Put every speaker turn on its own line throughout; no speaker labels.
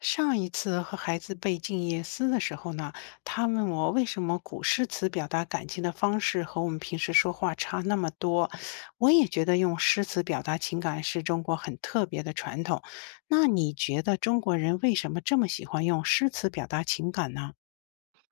上一次和孩子背静夜思的时候呢，他问我为什么古诗词表达感情的方式和我们平时说话差那么多。我也觉得用诗词表达情感是中国很特别的传统。那你觉得中国人为什么这么喜欢用诗词表达情感呢？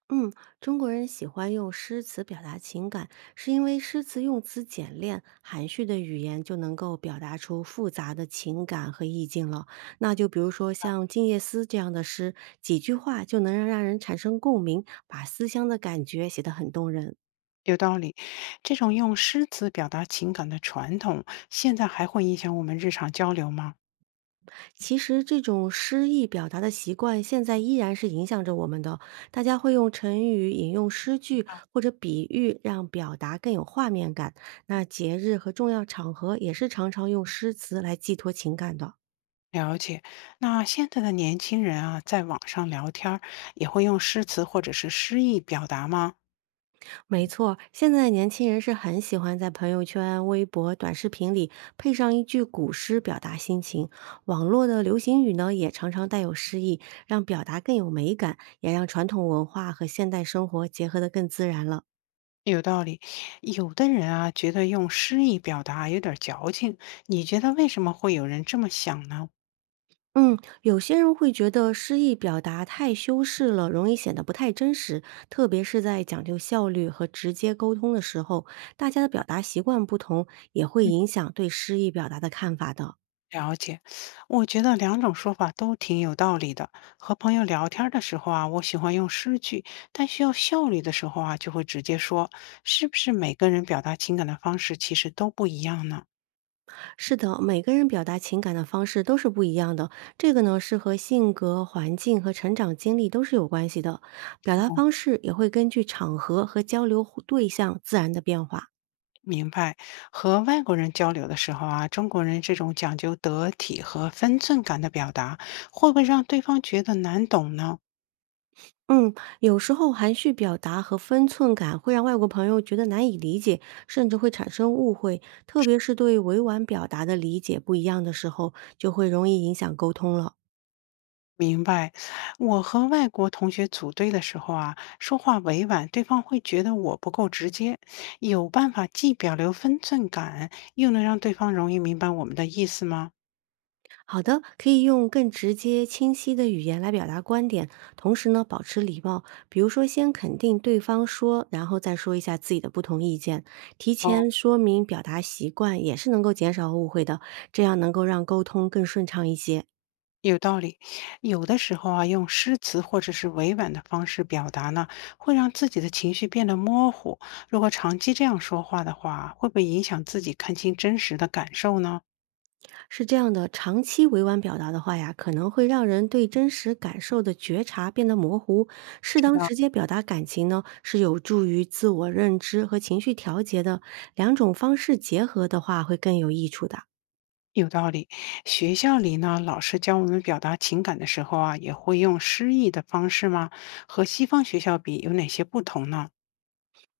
嗯，中国人喜欢用诗词表达情感，是因为诗词用词简练，含蓄的语言就能够表达出复杂的情感和意境了。那就比如说像《静夜思》这样的诗，几句话就能让人产生共鸣，把思乡的感觉写得很动人。
有道理，这种用诗词表达情感的传统，现在还会影响我们日常交流吗？
其实这种诗意表达的习惯，现在依然是影响着我们的。大家会用成语、引用诗句或者比喻，让表达更有画面感。那节日和重要场合也是常常用诗词来寄托情感的。
了解，那现在的年轻人啊，在网上聊天儿也会用诗词或者是诗意表达吗？
没错，现在的年轻人是很喜欢在朋友圈、微博、短视频里配上一句古诗表达心情。网络的流行语呢，也常常带有诗意，让表达更有美感，也让传统文化和现代生活结合得更自然了。
有道理，有的人啊，觉得用诗意表达有点儿矫情，你觉得为什么会有人这么想呢？
嗯，有些人会觉得诗意表达太修饰了，容易显得不太真实，特别是在讲究效率和直接沟通的时候，大家的表达习惯不同，也会
嗯，
影响对诗意表达的看法的。
了解，我觉得两种说法都挺有道理的。和朋友聊天儿的时候啊，我喜欢用诗句，但需要效率的时候啊，就会直接说。是不是每个人表达情感的方式其实都不一样呢？
是的，每个人表达情感的方式都是不一样的，这个呢是和性格、环境和成长经历都是有关系的，表达方式也会根据场合和交流互对象自然的变化。
明白，和外国人交流的时候啊，中国人这种讲究得体和分寸感的表达，会不会让对方觉得难懂呢？
嗯，有时候含蓄表达和分寸感会让外国朋友觉得难以理解，甚至会产生误会，特别是对委婉表达的理解不一样的时候，就会容易影响沟通了。
明白，我和外国同学组队的时候啊，说话委婉，对方会觉得我不够直接。有办法既表留分寸感，又能让对方容易明白我们的意思吗？
好的，可以用更直接、清晰的语言来表达观点，同时呢，保持礼貌，比如说先肯定对方说，然后再说一下自己的不同意见，提
哦。
前说明表达习惯也是能够减少误会的，这样能够让沟通更顺畅一些。
有道理，有的时候啊，用诗词或者是委婉的方式表达呢，会让自己的情绪变得模糊。如果长期这样说话的话，会不会影响自己看清真实的感受呢？
是这样的，长期委婉表达的话呀，可能会让人对真实感受的觉察变得模糊。适当直接表达感情呢，是有助于自我认知和情绪调节的。两种方式结合的话，会更有益处的。
有道理，学校里呢，老师教我们表达情感的时候啊，也会用诗意的方式吗？和西方学校比，有哪些不同呢？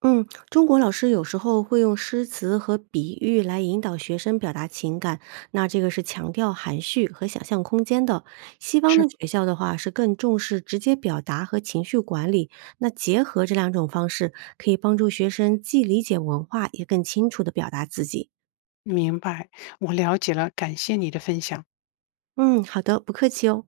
嗯，中国老师有时候会用诗词和比喻来引导学生表达情感，那这个是强调含蓄和想象空间的。西方的
是。
学校的话是更重视直接表达和情绪管理，那结合这两种方式，可以帮助学生既理解文化，也更清楚地表达自己。
明白，我了解了，感谢你的分享。
嗯，好的，不客气哦。